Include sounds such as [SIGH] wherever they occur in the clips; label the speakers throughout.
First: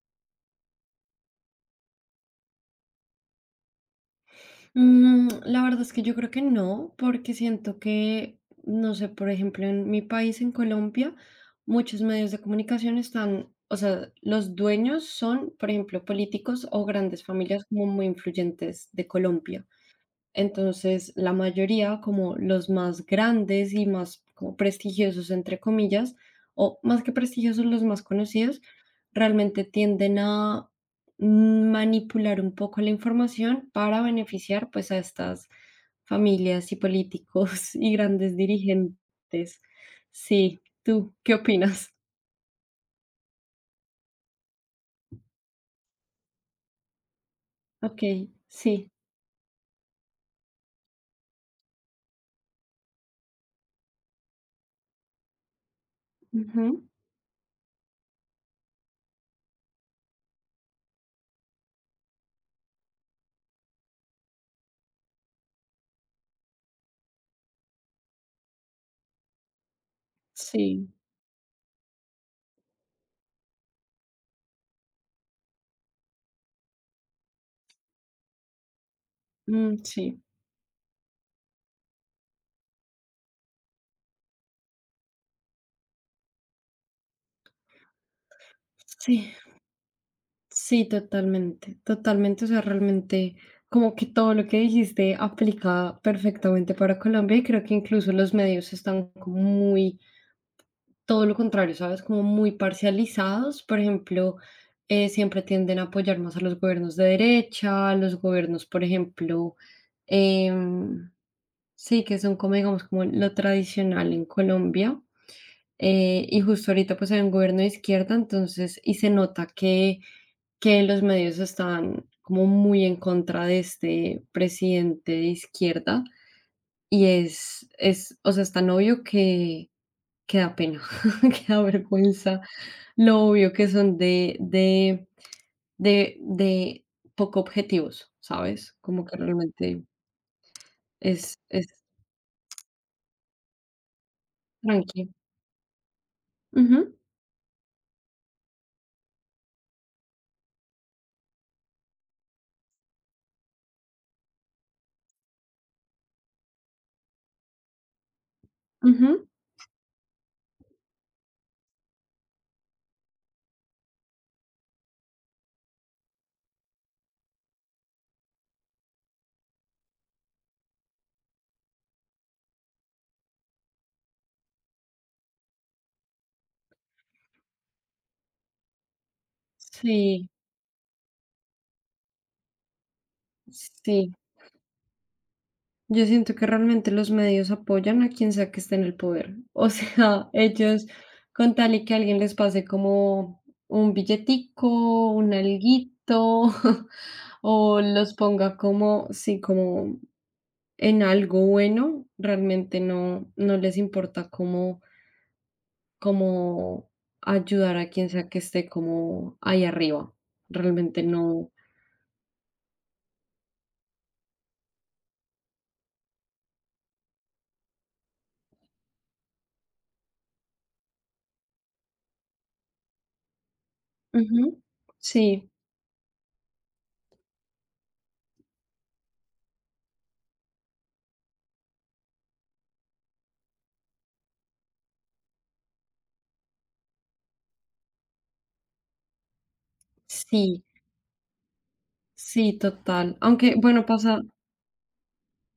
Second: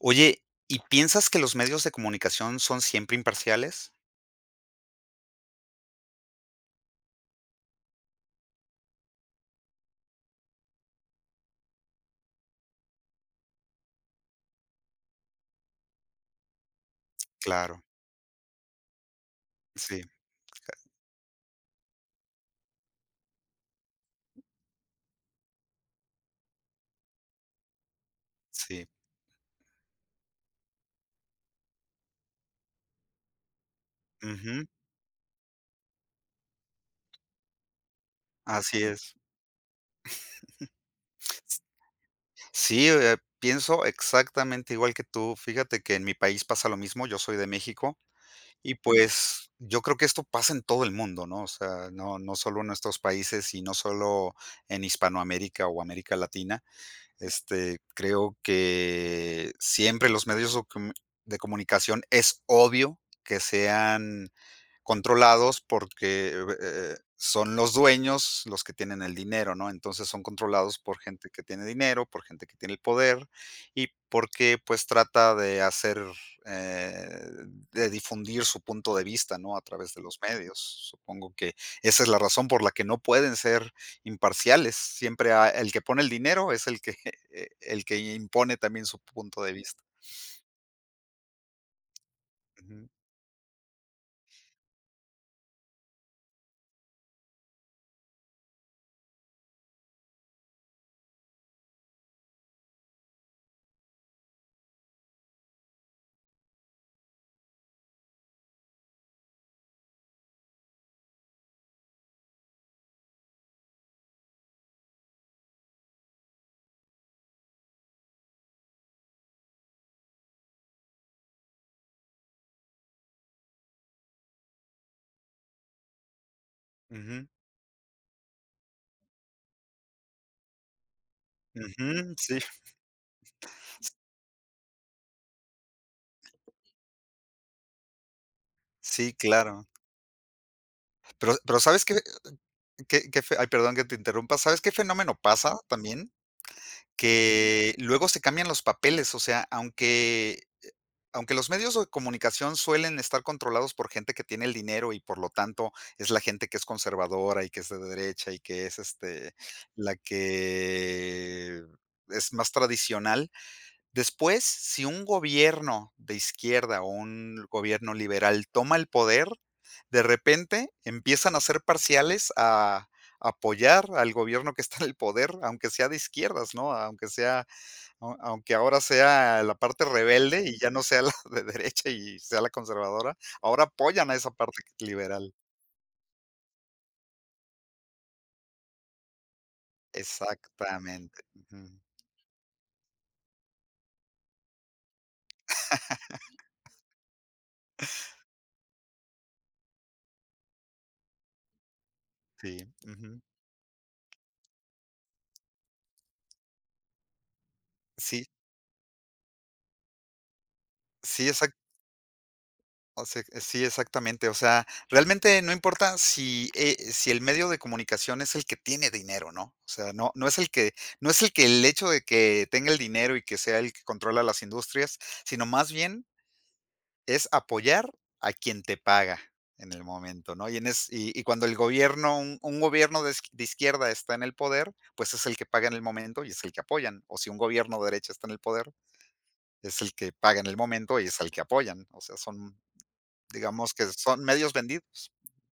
Speaker 1: Oye, ¿y piensas que los medios de comunicación son siempre imparciales?
Speaker 2: La verdad es que yo creo que no, porque siento que, no sé, por ejemplo, en mi país, en Colombia, muchos medios de comunicación están, o sea, los dueños son, por ejemplo, políticos o grandes familias
Speaker 1: Claro,
Speaker 2: como muy influyentes de Colombia.
Speaker 1: sí, ca
Speaker 2: Entonces, la mayoría, como los más grandes y más como prestigiosos, entre comillas, o más que prestigiosos, los más conocidos,
Speaker 1: sí,
Speaker 2: realmente tienden a manipular un poco la información para
Speaker 1: ujú,
Speaker 2: beneficiar pues a estas familias y políticos [LAUGHS] y grandes
Speaker 1: así es.
Speaker 2: dirigentes. Sí, ¿tú qué opinas?
Speaker 1: Sí, pienso exactamente igual que tú. Fíjate que en mi país pasa lo mismo, yo soy de México,
Speaker 2: Ok,
Speaker 1: y
Speaker 2: sí.
Speaker 1: pues, yo creo que esto pasa en todo el mundo, ¿no? O sea, no solo en nuestros países y no solo en Hispanoamérica o América Latina.
Speaker 2: Ujú.
Speaker 1: Creo que siempre los medios de comunicación es obvio que sean controlados porque, son los dueños los que tienen el dinero, ¿no? Entonces, son controlados
Speaker 2: Sí,
Speaker 1: por gente que tiene dinero, por gente que tiene el poder y porque, pues, trata de hacer, eh, de difundir su punto de vista, ¿no? A
Speaker 2: mm,
Speaker 1: través de los
Speaker 2: sí.
Speaker 1: medios. Supongo que esa es la razón por la que no pueden ser imparciales. Siempre a el que pone el dinero es el que [LAUGHS] el que impone también su
Speaker 2: Sí.
Speaker 1: punto de vista.
Speaker 2: Sí, totalmente, totalmente. O sea,
Speaker 1: Ujú,
Speaker 2: realmente como que todo lo que dijiste aplica perfectamente para Colombia y creo que incluso los medios están como muy, todo lo contrario, ¿sabes? Como muy parcializados. Por ejemplo, siempre tienden a apoyar más a los gobiernos de derecha, a los gobiernos, por ejemplo, em, sí, que son como digamos como lo tradicional en Colombia. Y justo ahorita pues hay un gobierno de izquierda, entonces, y se nota que los medios están como muy en contra de este presidente de izquierda y
Speaker 1: ujú,
Speaker 2: es o sea, es tan obvio que da pena, [LAUGHS] que da
Speaker 1: ujú, sí,
Speaker 2: vergüenza, lo obvio que son de, de poco objetivos, ¿sabes? Como
Speaker 1: sí,
Speaker 2: que
Speaker 1: claro.
Speaker 2: realmente
Speaker 1: Pero
Speaker 2: es,
Speaker 1: pero,
Speaker 2: es
Speaker 1: ¿sabes qué? Qué qué fe ay, perdón que te interrumpa, ¿sabes qué
Speaker 2: tranqui.
Speaker 1: fenómeno pasa también?
Speaker 2: Ujú,
Speaker 1: Que luego se cambian los papeles, o sea, aunque los medios de comunicación suelen estar controlados por gente que tiene el dinero y, por lo tanto, es la gente que es conservadora y que es de derecha y que es,
Speaker 2: ujú.
Speaker 1: la que es más tradicional. Después, si un gobierno de izquierda o un gobierno liberal toma el poder, de repente empiezan a ser parciales a apoyar al gobierno que está en el poder, aunque sea de izquierdas, ¿no? Aunque sea au aunque ahora sea la parte
Speaker 2: Sí,
Speaker 1: rebelde y ya no sea la de derecha y sea la conservadora, ahora apoyan
Speaker 2: sí.
Speaker 1: a esa parte liberal.
Speaker 2: Yo siento que realmente los medios apoyan a quien sea que esté en el poder. O sea, [LAUGHS] ellos
Speaker 1: Exactamente.
Speaker 2: con tal
Speaker 1: Ujú.
Speaker 2: y que alguien les pase como un billetico, un alguito, [LAUGHS] o los ponga como, sí, como en algo bueno,
Speaker 1: Sí,
Speaker 2: realmente
Speaker 1: ujú.
Speaker 2: no, no les importa cómo ayudar a quien
Speaker 1: Sí,
Speaker 2: sea que esté como ahí arriba. Realmente
Speaker 1: sí,
Speaker 2: no.
Speaker 1: exactamente. O sea, sí, exactamente. O sea, realmente no importa si, si el medio de comunicación es el que tiene dinero, ¿no? O sea, no, no es el que el hecho de que tenga el dinero y que sea el que controla las
Speaker 2: Ujú.
Speaker 1: industrias, sino
Speaker 2: Sí,
Speaker 1: más bien es apoyar a quien te paga en el momento, ¿no? Y cuando el gobierno, un gobierno de, de izquierda está en el poder, pues es el que paga en el momento y es el que apoyan. O si un gobierno de derecha está en el poder, es el que paga en el
Speaker 2: sí,
Speaker 1: momento y es el que apoyan. O sea,
Speaker 2: sí,
Speaker 1: son
Speaker 2: total. Aunque,
Speaker 1: digamos
Speaker 2: bueno,
Speaker 1: que
Speaker 2: pasa.
Speaker 1: son medios vendidos,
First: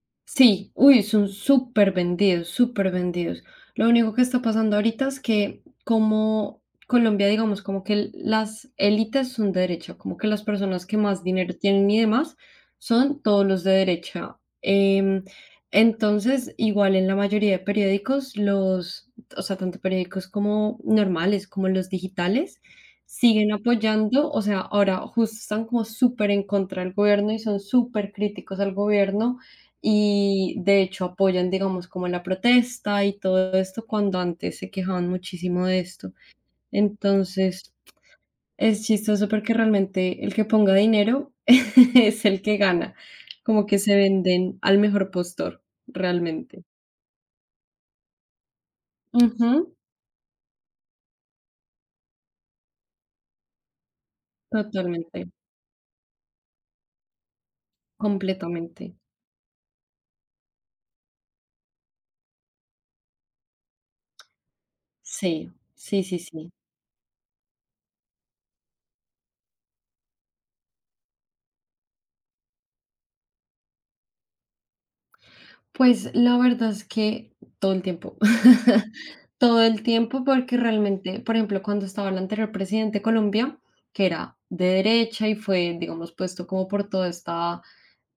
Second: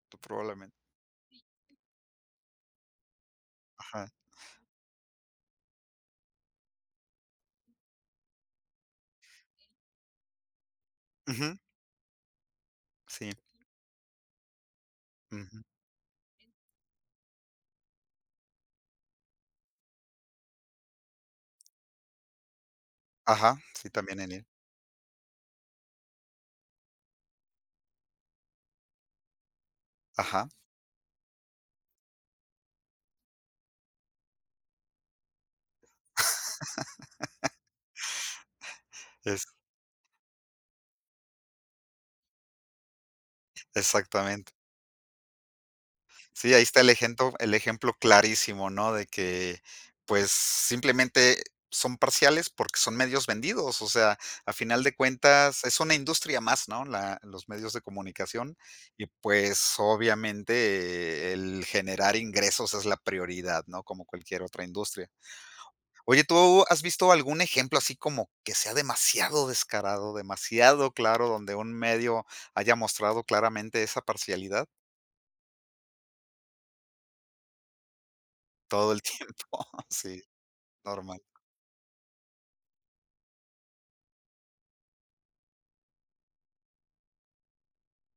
Speaker 1: tú
Speaker 2: Sí,
Speaker 1: probablemente.
Speaker 2: uy, son súper vendidos, súper vendidos. Lo
Speaker 1: Ajá.
Speaker 2: único que está pasando ahorita es que como Colombia, digamos, como que las élites son de derecha, como que las personas que más dinero
Speaker 1: Ujú,
Speaker 2: tienen y demás son
Speaker 1: sí,
Speaker 2: todos los de derecha. Em,
Speaker 1: ujú.
Speaker 2: entonces, igual en la mayoría de periódicos, los, o sea, tanto periódicos como normales, como los digitales, siguen
Speaker 1: Ajá, sí, también
Speaker 2: apoyando,
Speaker 1: en
Speaker 2: o
Speaker 1: él
Speaker 2: sea, ahora justo están como súper en contra del gobierno y son súper críticos al gobierno
Speaker 1: ajá,
Speaker 2: y de hecho apoyan, digamos, como la protesta y todo esto, cuando antes se quejaban muchísimo de esto. Entonces, es chistoso
Speaker 1: es
Speaker 2: porque realmente el que ponga dinero [LAUGHS] es el que gana, como que se
Speaker 1: exactamente.
Speaker 2: venden al mejor postor,
Speaker 1: Sí, ahí
Speaker 2: realmente.
Speaker 1: está el ejemplo clarísimo, ¿no? De que,
Speaker 2: Ujú,
Speaker 1: pues, simplemente son parciales porque son medios vendidos, o sea, a final de
Speaker 2: totalmente,
Speaker 1: cuentas es una industria más, ¿no? La Los medios de comunicación
Speaker 2: completamente.
Speaker 1: y, pues, obviamente el generar ingresos es la prioridad, ¿no? Como cualquier otra industria.
Speaker 2: Sí, sí, sí,
Speaker 1: Oye,
Speaker 2: sí.
Speaker 1: ¿tú has visto algún ejemplo así como que sea demasiado descarado, demasiado claro, donde un medio haya mostrado claramente esa parcialidad
Speaker 2: Pues, la verdad es que todo el tiempo. [LAUGHS]
Speaker 1: todo el tiempo?
Speaker 2: Todo el
Speaker 1: [LAUGHS] Sí,
Speaker 2: tiempo, porque realmente,
Speaker 1: normal.
Speaker 2: por ejemplo, cuando estaba el anterior presidente de Colombia, que era de derecha y fue, digamos, puesto como por toda esta,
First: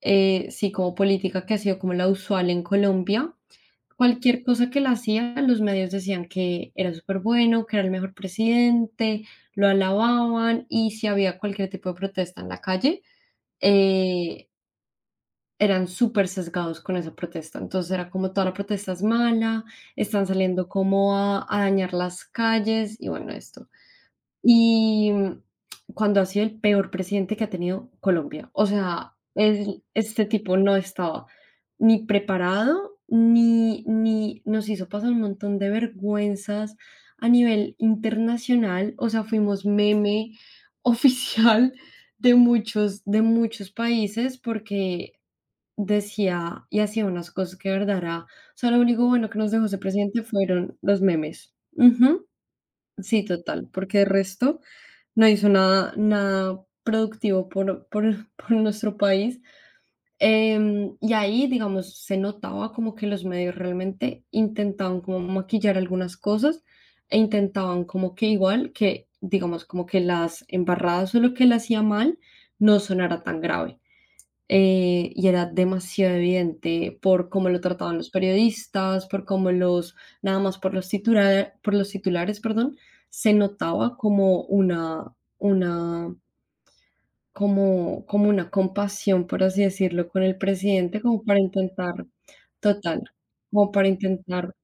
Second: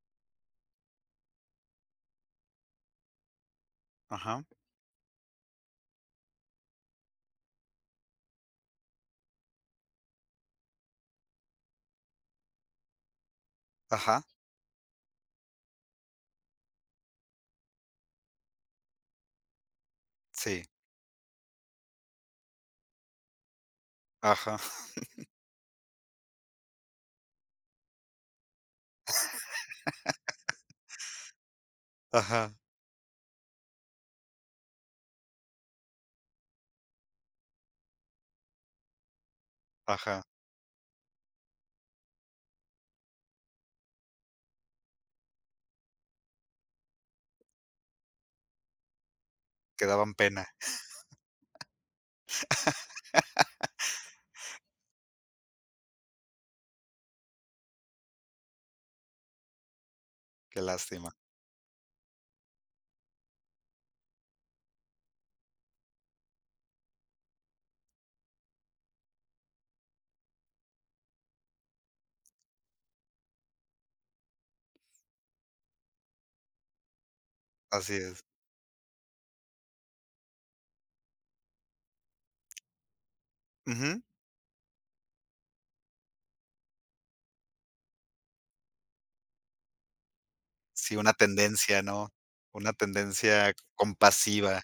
Speaker 2: sí, como política que ha sido como la usual en Colombia, cualquier
Speaker 1: Ajá,
Speaker 2: cosa que él hacía, los medios decían que era súper bueno, que era el mejor presidente, lo alababan, y si había cualquier tipo de protesta en la calle,
Speaker 1: ajá,
Speaker 2: eh, eran súper sesgados con esa protesta. Entonces era como toda la protesta es mala, están
Speaker 1: sí,
Speaker 2: saliendo como a dañar las calles y bueno, esto.
Speaker 1: ajá,
Speaker 2: Y cuando ha sido el peor presidente que ha tenido Colombia. O sea, este tipo no estaba ni
Speaker 1: ajá,
Speaker 2: preparado, ni nos hizo pasar un montón de vergüenzas a nivel internacional. O sea, fuimos
Speaker 1: ajá,
Speaker 2: meme [LAUGHS] oficial de muchos, países porque decía y hacía unas cosas que de verdad era o sea, lo único bueno que nos dejó ese
Speaker 1: que daban
Speaker 2: presidente
Speaker 1: pena,
Speaker 2: fueron los memes. Ujú. Sí, total, porque de resto no hizo nada nada productivo por [LAUGHS] por nuestro país.
Speaker 1: qué
Speaker 2: Em,
Speaker 1: lástima.
Speaker 2: y ahí, digamos, se notaba como que los medios realmente intentaban como maquillar algunas cosas e intentaban como que igual que, digamos, como que las embarradas o lo que él hacía mal no sonara tan grave y era demasiado evidente por cómo lo
Speaker 1: Así
Speaker 2: trataban los
Speaker 1: es.
Speaker 2: periodistas, por cómo los, nada más por los, por los titulares, perdón, se notaba
Speaker 1: Ujú.
Speaker 2: como una, como una compasión, por así decirlo, con el
Speaker 1: Sí,
Speaker 2: presidente,
Speaker 1: una
Speaker 2: como para
Speaker 1: tendencia,
Speaker 2: intentar,
Speaker 1: ¿no? Una
Speaker 2: total,
Speaker 1: tendencia
Speaker 2: como para intentar,
Speaker 1: compasiva.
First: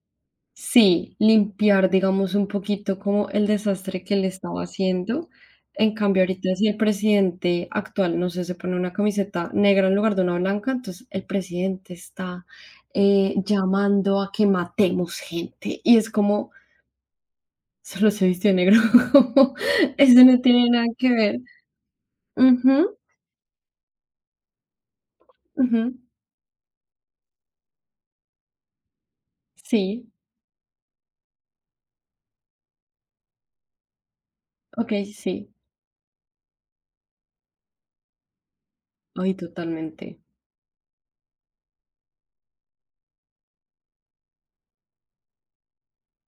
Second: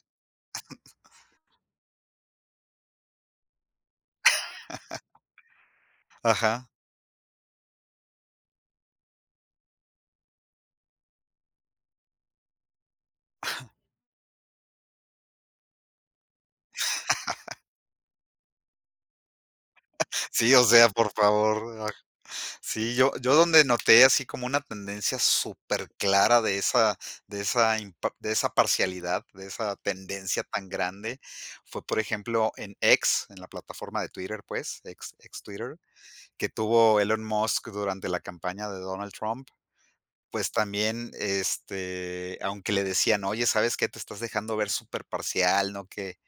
Speaker 2: sí, limpiar, digamos, un poquito como el desastre que él estaba haciendo. En cambio, ahorita si
Speaker 1: Ajá.
Speaker 2: el presidente actual, no sé, se pone una camiseta negra en lugar de una blanca, entonces el presidente está llamando a que matemos gente. Y es como, solo se vistió de negro, [LAUGHS] como, eso no
Speaker 1: Sí, o
Speaker 2: tiene nada
Speaker 1: sea,
Speaker 2: que
Speaker 1: por
Speaker 2: ver.
Speaker 1: favor. Sí,
Speaker 2: Ujú,
Speaker 1: yo donde noté así como una tendencia
Speaker 2: ujú.
Speaker 1: súper clara de esa impa de esa parcialidad, de esa
Speaker 2: Sí,
Speaker 1: tendencia tan grande, fue, por ejemplo, en X, en la plataforma de Twitter, pues,
Speaker 2: ok,
Speaker 1: ex
Speaker 2: sí.
Speaker 1: Twitter, que tuvo Elon Musk durante la campaña de Donald
Speaker 2: Ay,
Speaker 1: Trump.
Speaker 2: totalmente.
Speaker 1: Pues también, aunque le decían: "Oye, ¿sabes qué? Te estás dejando ver súper parcial, ¿no? Que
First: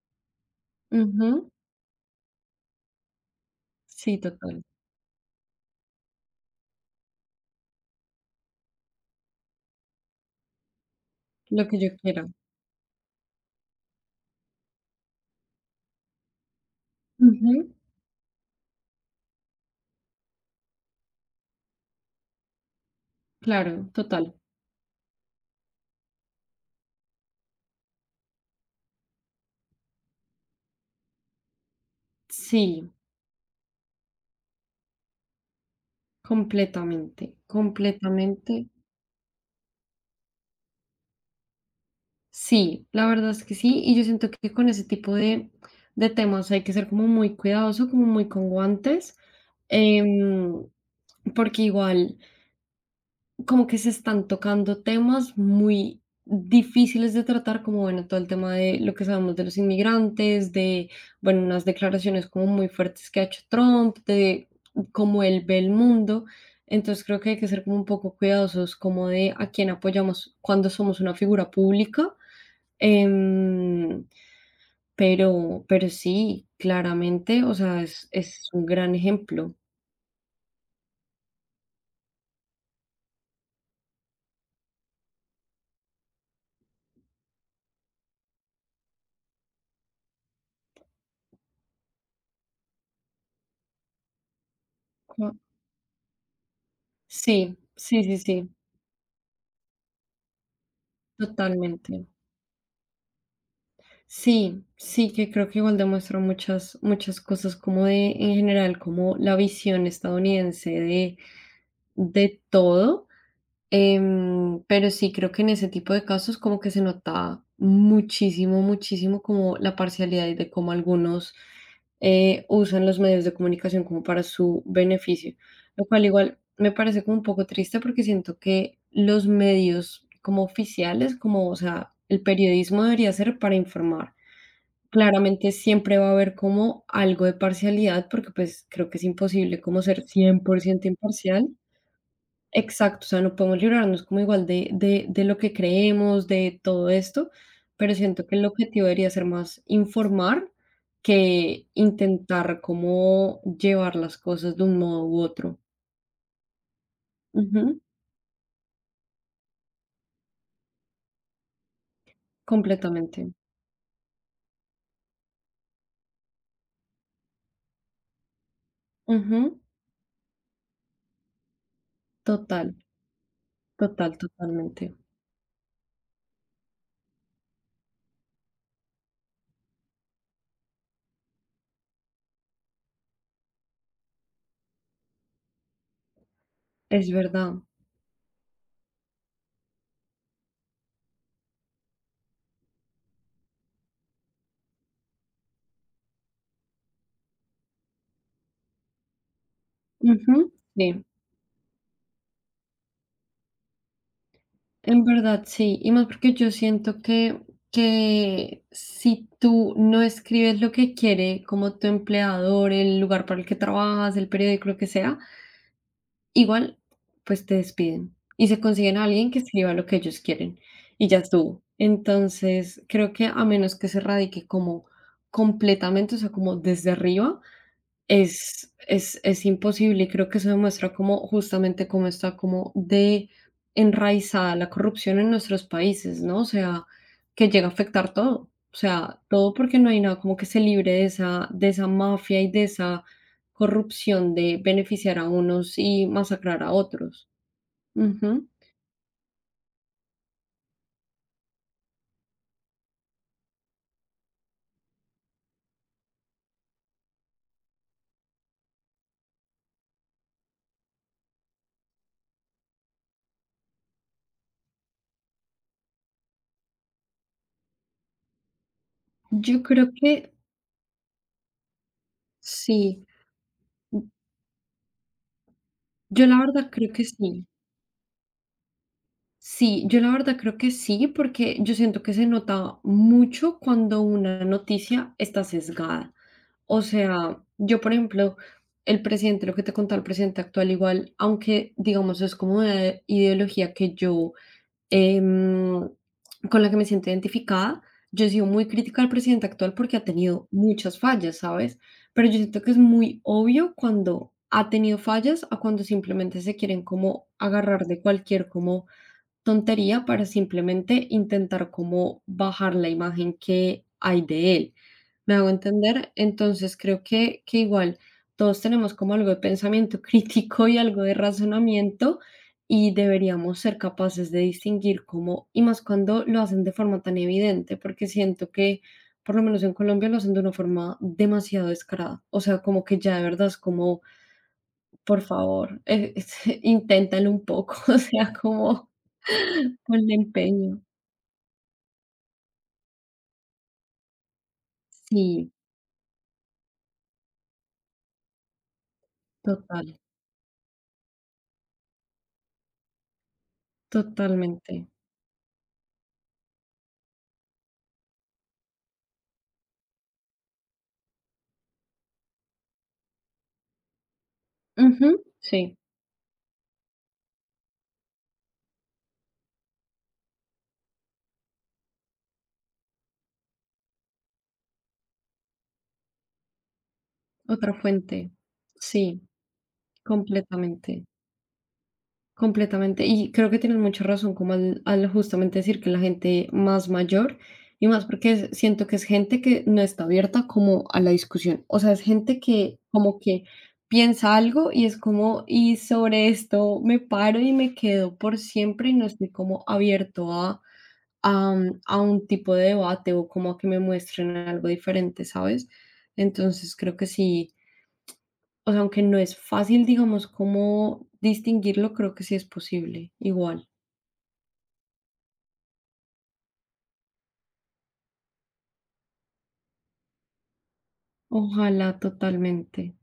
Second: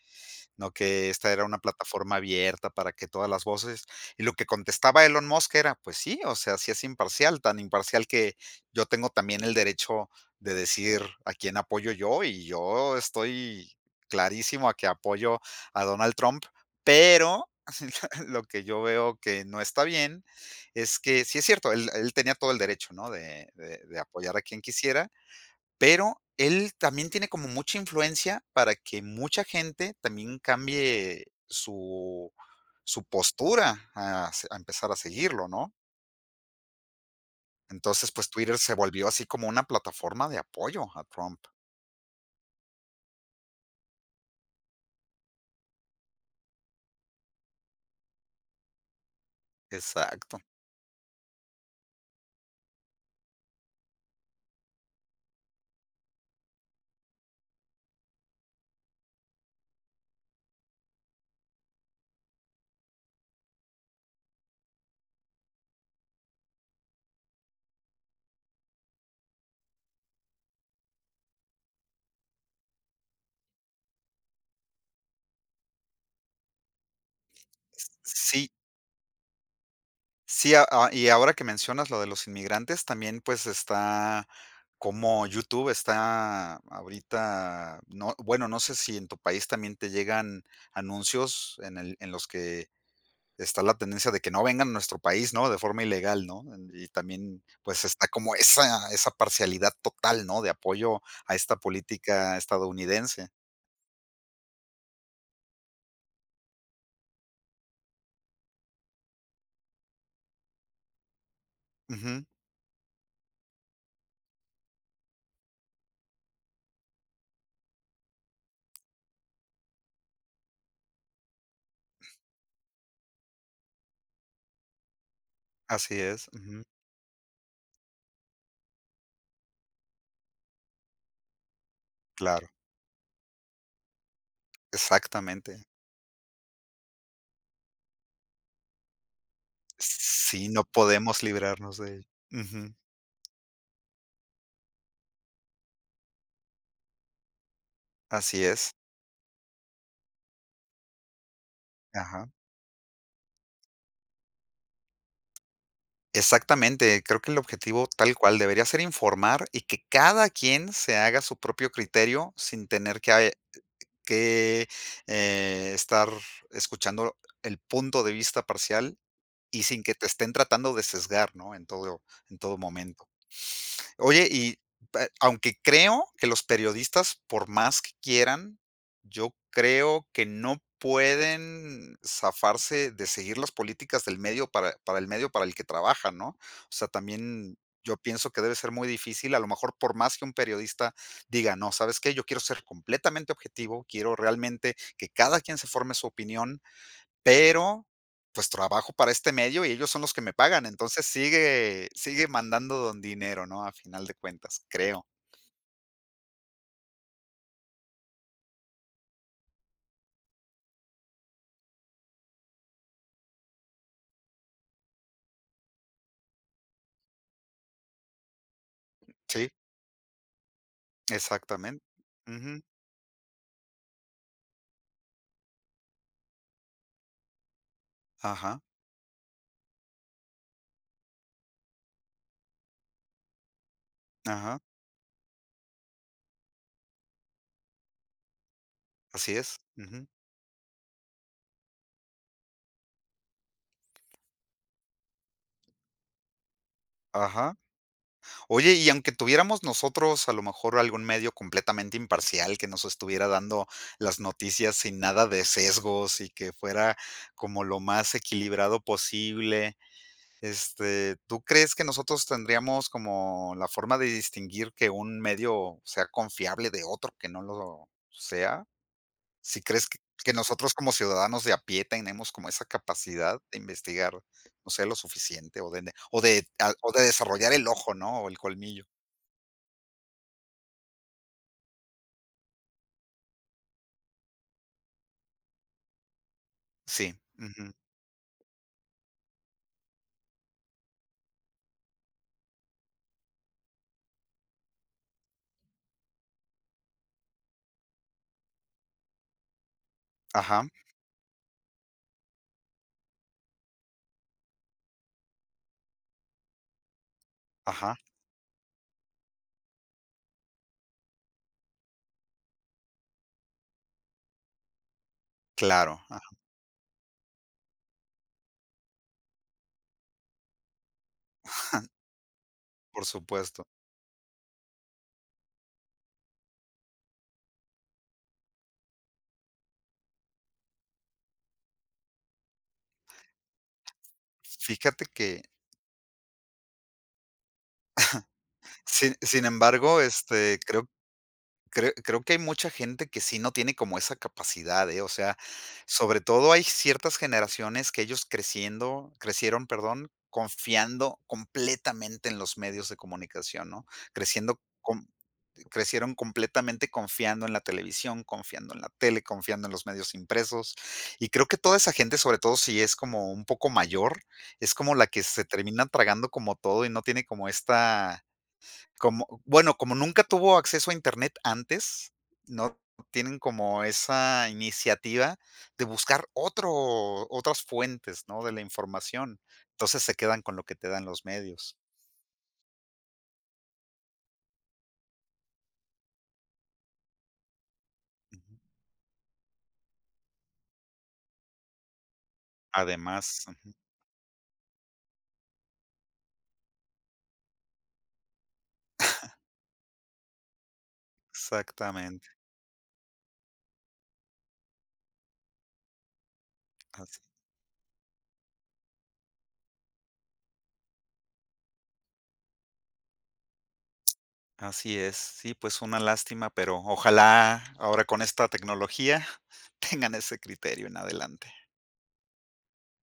Speaker 1: ¿No? Que
Speaker 2: Ujú.
Speaker 1: esta era una plataforma abierta para que todas las voces".
Speaker 2: Sí,
Speaker 1: Y lo que
Speaker 2: total.
Speaker 1: contestaba Elon Musk era, pues sí, o sea, sí es imparcial, tan imparcial que yo tengo también el derecho de decir a quién
Speaker 2: Lo que yo
Speaker 1: apoyo yo
Speaker 2: quiera.
Speaker 1: y yo estoy clarísimo a que apoyo a Donald Trump, pero
Speaker 2: Ujú.
Speaker 1: [LAUGHS] lo que yo veo que no está bien es que sí es cierto, él tenía todo el derecho, ¿no? De, de-
Speaker 2: Claro,
Speaker 1: de
Speaker 2: total.
Speaker 1: apoyar a quien quisiera, pero él también tiene como mucha influencia para que mucha gente también cambie su
Speaker 2: Sí,
Speaker 1: su postura a se a empezar a seguirlo, ¿no?
Speaker 2: completamente,
Speaker 1: Entonces, pues, Twitter
Speaker 2: completamente.
Speaker 1: se volvió así como una plataforma de apoyo a Trump.
Speaker 2: Sí, la verdad es que sí, y yo siento que con ese tipo de temas hay que ser como muy cuidadoso, como muy con guantes,
Speaker 1: Exacto.
Speaker 2: em, porque igual como que se están tocando temas muy difíciles de tratar, como bueno, todo el tema de lo que sabemos de los inmigrantes, de, bueno, unas declaraciones como muy fuertes que ha hecho Trump, de cómo él ve el mundo. Entonces creo que hay que ser como un poco cuidadosos, como de a quién apoyamos cuando somos una figura pública. Em, pero, sí, claramente, o sea, es
Speaker 1: Sí,
Speaker 2: un gran ejemplo.
Speaker 1: sí, a y ahora que mencionas lo de los inmigrantes, también, pues, está como YouTube está ahorita no, bueno, no sé si en tu país también te llegan anuncios en el en los que está la tendencia de que no vengan a nuestro país,
Speaker 2: Cua-
Speaker 1: ¿no? De forma ilegal, ¿no? Y también,
Speaker 2: Sí,
Speaker 1: pues,
Speaker 2: sí,
Speaker 1: está
Speaker 2: sí,
Speaker 1: como
Speaker 2: sí,
Speaker 1: esa parcialidad total, ¿no? De apoyo a esta
Speaker 2: totalmente.
Speaker 1: política estadounidense.
Speaker 2: Sí, sí, que creo que igual demuestra muchas, muchas cosas como de, en general, como la visión estadounidense
Speaker 1: Ujú,
Speaker 2: de todo. Pero sí, creo que en ese tipo de casos como que se nota muchísimo, muchísimo como la parcialidad y de cómo algunos usan los medios de comunicación como para su beneficio, lo
Speaker 1: así
Speaker 2: cual
Speaker 1: es,
Speaker 2: igual
Speaker 1: ujú,
Speaker 2: me parece como un poco triste porque siento que los medios como oficiales, como, o sea, el
Speaker 1: claro,
Speaker 2: periodismo debería ser para informar. Claramente
Speaker 1: exactamente.
Speaker 2: siempre va a haber como algo de parcialidad, porque, pues, creo que es imposible como ser cien
Speaker 1: Sí,
Speaker 2: por
Speaker 1: no
Speaker 2: ciento
Speaker 1: podemos
Speaker 2: imparcial.
Speaker 1: librarnos de ello. Ujú,
Speaker 2: Exacto, o sea, no podemos librarnos como igual de de lo que creemos, de todo esto, pero siento que
Speaker 1: así
Speaker 2: el
Speaker 1: es,
Speaker 2: objetivo debería ser más informar que
Speaker 1: ajá.
Speaker 2: intentar como llevar las cosas de un modo u otro.
Speaker 1: Exactamente, creo que el
Speaker 2: Ujú,
Speaker 1: objetivo tal cual debería ser informar y que cada quien se haga su propio criterio sin tener que
Speaker 2: completamente.
Speaker 1: que, estar escuchando el punto de vista parcial
Speaker 2: Ujú,
Speaker 1: y sin que te estén tratando de sesgar, ¿no? En todo
Speaker 2: total,
Speaker 1: momento.
Speaker 2: total,
Speaker 1: Oye, y
Speaker 2: totalmente.
Speaker 1: pa aunque creo que los periodistas, por más que quieran, yo creo que no pueden zafarse de seguir las políticas del medio para el medio para el que trabajan, ¿no? O sea,
Speaker 2: Es
Speaker 1: también
Speaker 2: verdad.
Speaker 1: yo pienso que debe ser muy difícil, a lo mejor, por más que un periodista diga: "No, ¿sabes qué? Yo quiero ser completamente objetivo, quiero realmente que cada quien se forme su opinión", pero, pues, trabajo para este medio y ellos son los que me
Speaker 2: Ujú,
Speaker 1: pagan,
Speaker 2: sí.
Speaker 1: entonces sigue mandando don dinero, ¿no? A final de cuentas,
Speaker 2: En
Speaker 1: creo.
Speaker 2: verdad, sí, y más porque yo siento que, si tú no escribes lo que quiere, como tu empleador, el lugar para el que trabajas, el periódico, lo que sea, igual, pues te despiden y se consiguen a alguien que
Speaker 1: Sí,
Speaker 2: escriba lo que ellos quieren y ya estuvo.
Speaker 1: exactamente. Ujú.
Speaker 2: Entonces, creo que a menos que se radique como completamente, o sea, como desde arriba,
Speaker 1: Ajá,
Speaker 2: es imposible, y creo que eso demuestra como justamente, cómo está como de enraizada
Speaker 1: ajá,
Speaker 2: la corrupción en nuestros países, ¿no? O sea, que llega a afectar todo. O sea,
Speaker 1: así
Speaker 2: todo
Speaker 1: es.
Speaker 2: porque no hay
Speaker 1: Ujú.
Speaker 2: nada como que se libre de esa mafia y de esa corrupción de beneficiar a unos y masacrar a otros.
Speaker 1: Ajá.
Speaker 2: Ujú.
Speaker 1: Oye, y aunque tuviéramos nosotros a lo mejor algún medio completamente imparcial que nos estuviera dando las noticias sin nada de sesgos y que fuera como lo más equilibrado posible. ¿Tú crees que nosotros tendríamos como la forma de distinguir que un medio sea confiable de otro que no lo sea?
Speaker 2: Yo
Speaker 1: ¿Si crees
Speaker 2: creo
Speaker 1: que
Speaker 2: que
Speaker 1: que nosotros como ciudadanos de a pie tenemos como esa
Speaker 2: sí.
Speaker 1: capacidad de investigar, no sé, lo suficiente o de
Speaker 2: Yo la verdad creo que sí.
Speaker 1: desarrollar el ojo, ¿no? O el colmillo.
Speaker 2: Sí, yo la verdad creo que sí, porque yo siento que se nota mucho cuando una noticia está sesgada. O
Speaker 1: Sí,
Speaker 2: sea,
Speaker 1: ujú.
Speaker 2: yo, por ejemplo, el presidente, lo que te contaba, el presidente actual, igual, aunque digamos es como una ideología que yo, em, con la que me siento identificada, yo he sido muy crítica al presidente actual porque ha tenido
Speaker 1: Ajá,
Speaker 2: muchas fallas, ¿sabes? Pero yo siento que es muy obvio cuando ha tenido fallas a cuando simplemente se quieren como agarrar
Speaker 1: ajá,
Speaker 2: de cualquier como tontería para simplemente intentar como bajar la imagen que hay de él. ¿Me hago
Speaker 1: claro,
Speaker 2: entender?
Speaker 1: ajá,
Speaker 2: Entonces creo que igual todos tenemos como algo de pensamiento [LAUGHS] crítico y algo de razonamiento y
Speaker 1: por
Speaker 2: deberíamos
Speaker 1: supuesto.
Speaker 2: ser capaces de distinguir cómo, y más cuando lo hacen de forma tan evidente, porque siento que por lo menos en Colombia lo hacen de una forma demasiado descarada. O sea, como que ya de verdad es como
Speaker 1: Fíjate
Speaker 2: por
Speaker 1: que,
Speaker 2: favor, [LAUGHS] inténtalo un poco, [LAUGHS] o sea, como
Speaker 1: sin embargo,
Speaker 2: un empeño.
Speaker 1: creo que hay mucha gente que sí no tiene como esa capacidad, ¿eh? O sea,
Speaker 2: Sí,
Speaker 1: sobre todo hay ciertas generaciones que ellos creciendo crecieron,
Speaker 2: total,
Speaker 1: perdón, confiando completamente en los medios de comunicación, ¿no? Creciendo
Speaker 2: totalmente.
Speaker 1: com Crecieron completamente confiando en la televisión, confiando en la tele, confiando en los medios impresos, y creo que toda esa gente, sobre todo si es como un poco mayor, es como la
Speaker 2: Ujú,
Speaker 1: que se
Speaker 2: sí,
Speaker 1: termina tragando como todo y no tiene como esta como bueno, como nunca tuvo acceso a Internet antes, no tienen como esa iniciativa de buscar otro otras
Speaker 2: otra
Speaker 1: fuentes,
Speaker 2: fuente.
Speaker 1: ¿no?, de la
Speaker 2: Sí,
Speaker 1: información. Entonces, se quedan con lo que te
Speaker 2: completamente,
Speaker 1: dan los medios.
Speaker 2: completamente. Y creo que tienes mucha razón como al justamente decir que la gente más mayor, y más porque es-
Speaker 1: Ujú.
Speaker 2: siento que es gente que no está abierta como a la discusión. O sea, es gente que como que
Speaker 1: Además
Speaker 2: piensa algo y es como, y sobre esto me paro y me quedo por siempre y no estoy como abierto a a un
Speaker 1: Exactamente,
Speaker 2: tipo de debate o como a que me muestren algo diferente, ¿sabes? Entonces creo que
Speaker 1: así
Speaker 2: sí, o sea, aunque no es fácil, digamos, como distinguirlo, creo que sí es posible, igual.
Speaker 1: así es. Sí, pues una lástima, pero ojalá ahora con esta tecnología [LAUGHS] tengan ese criterio en adelante.
Speaker 2: Ojalá totalmente.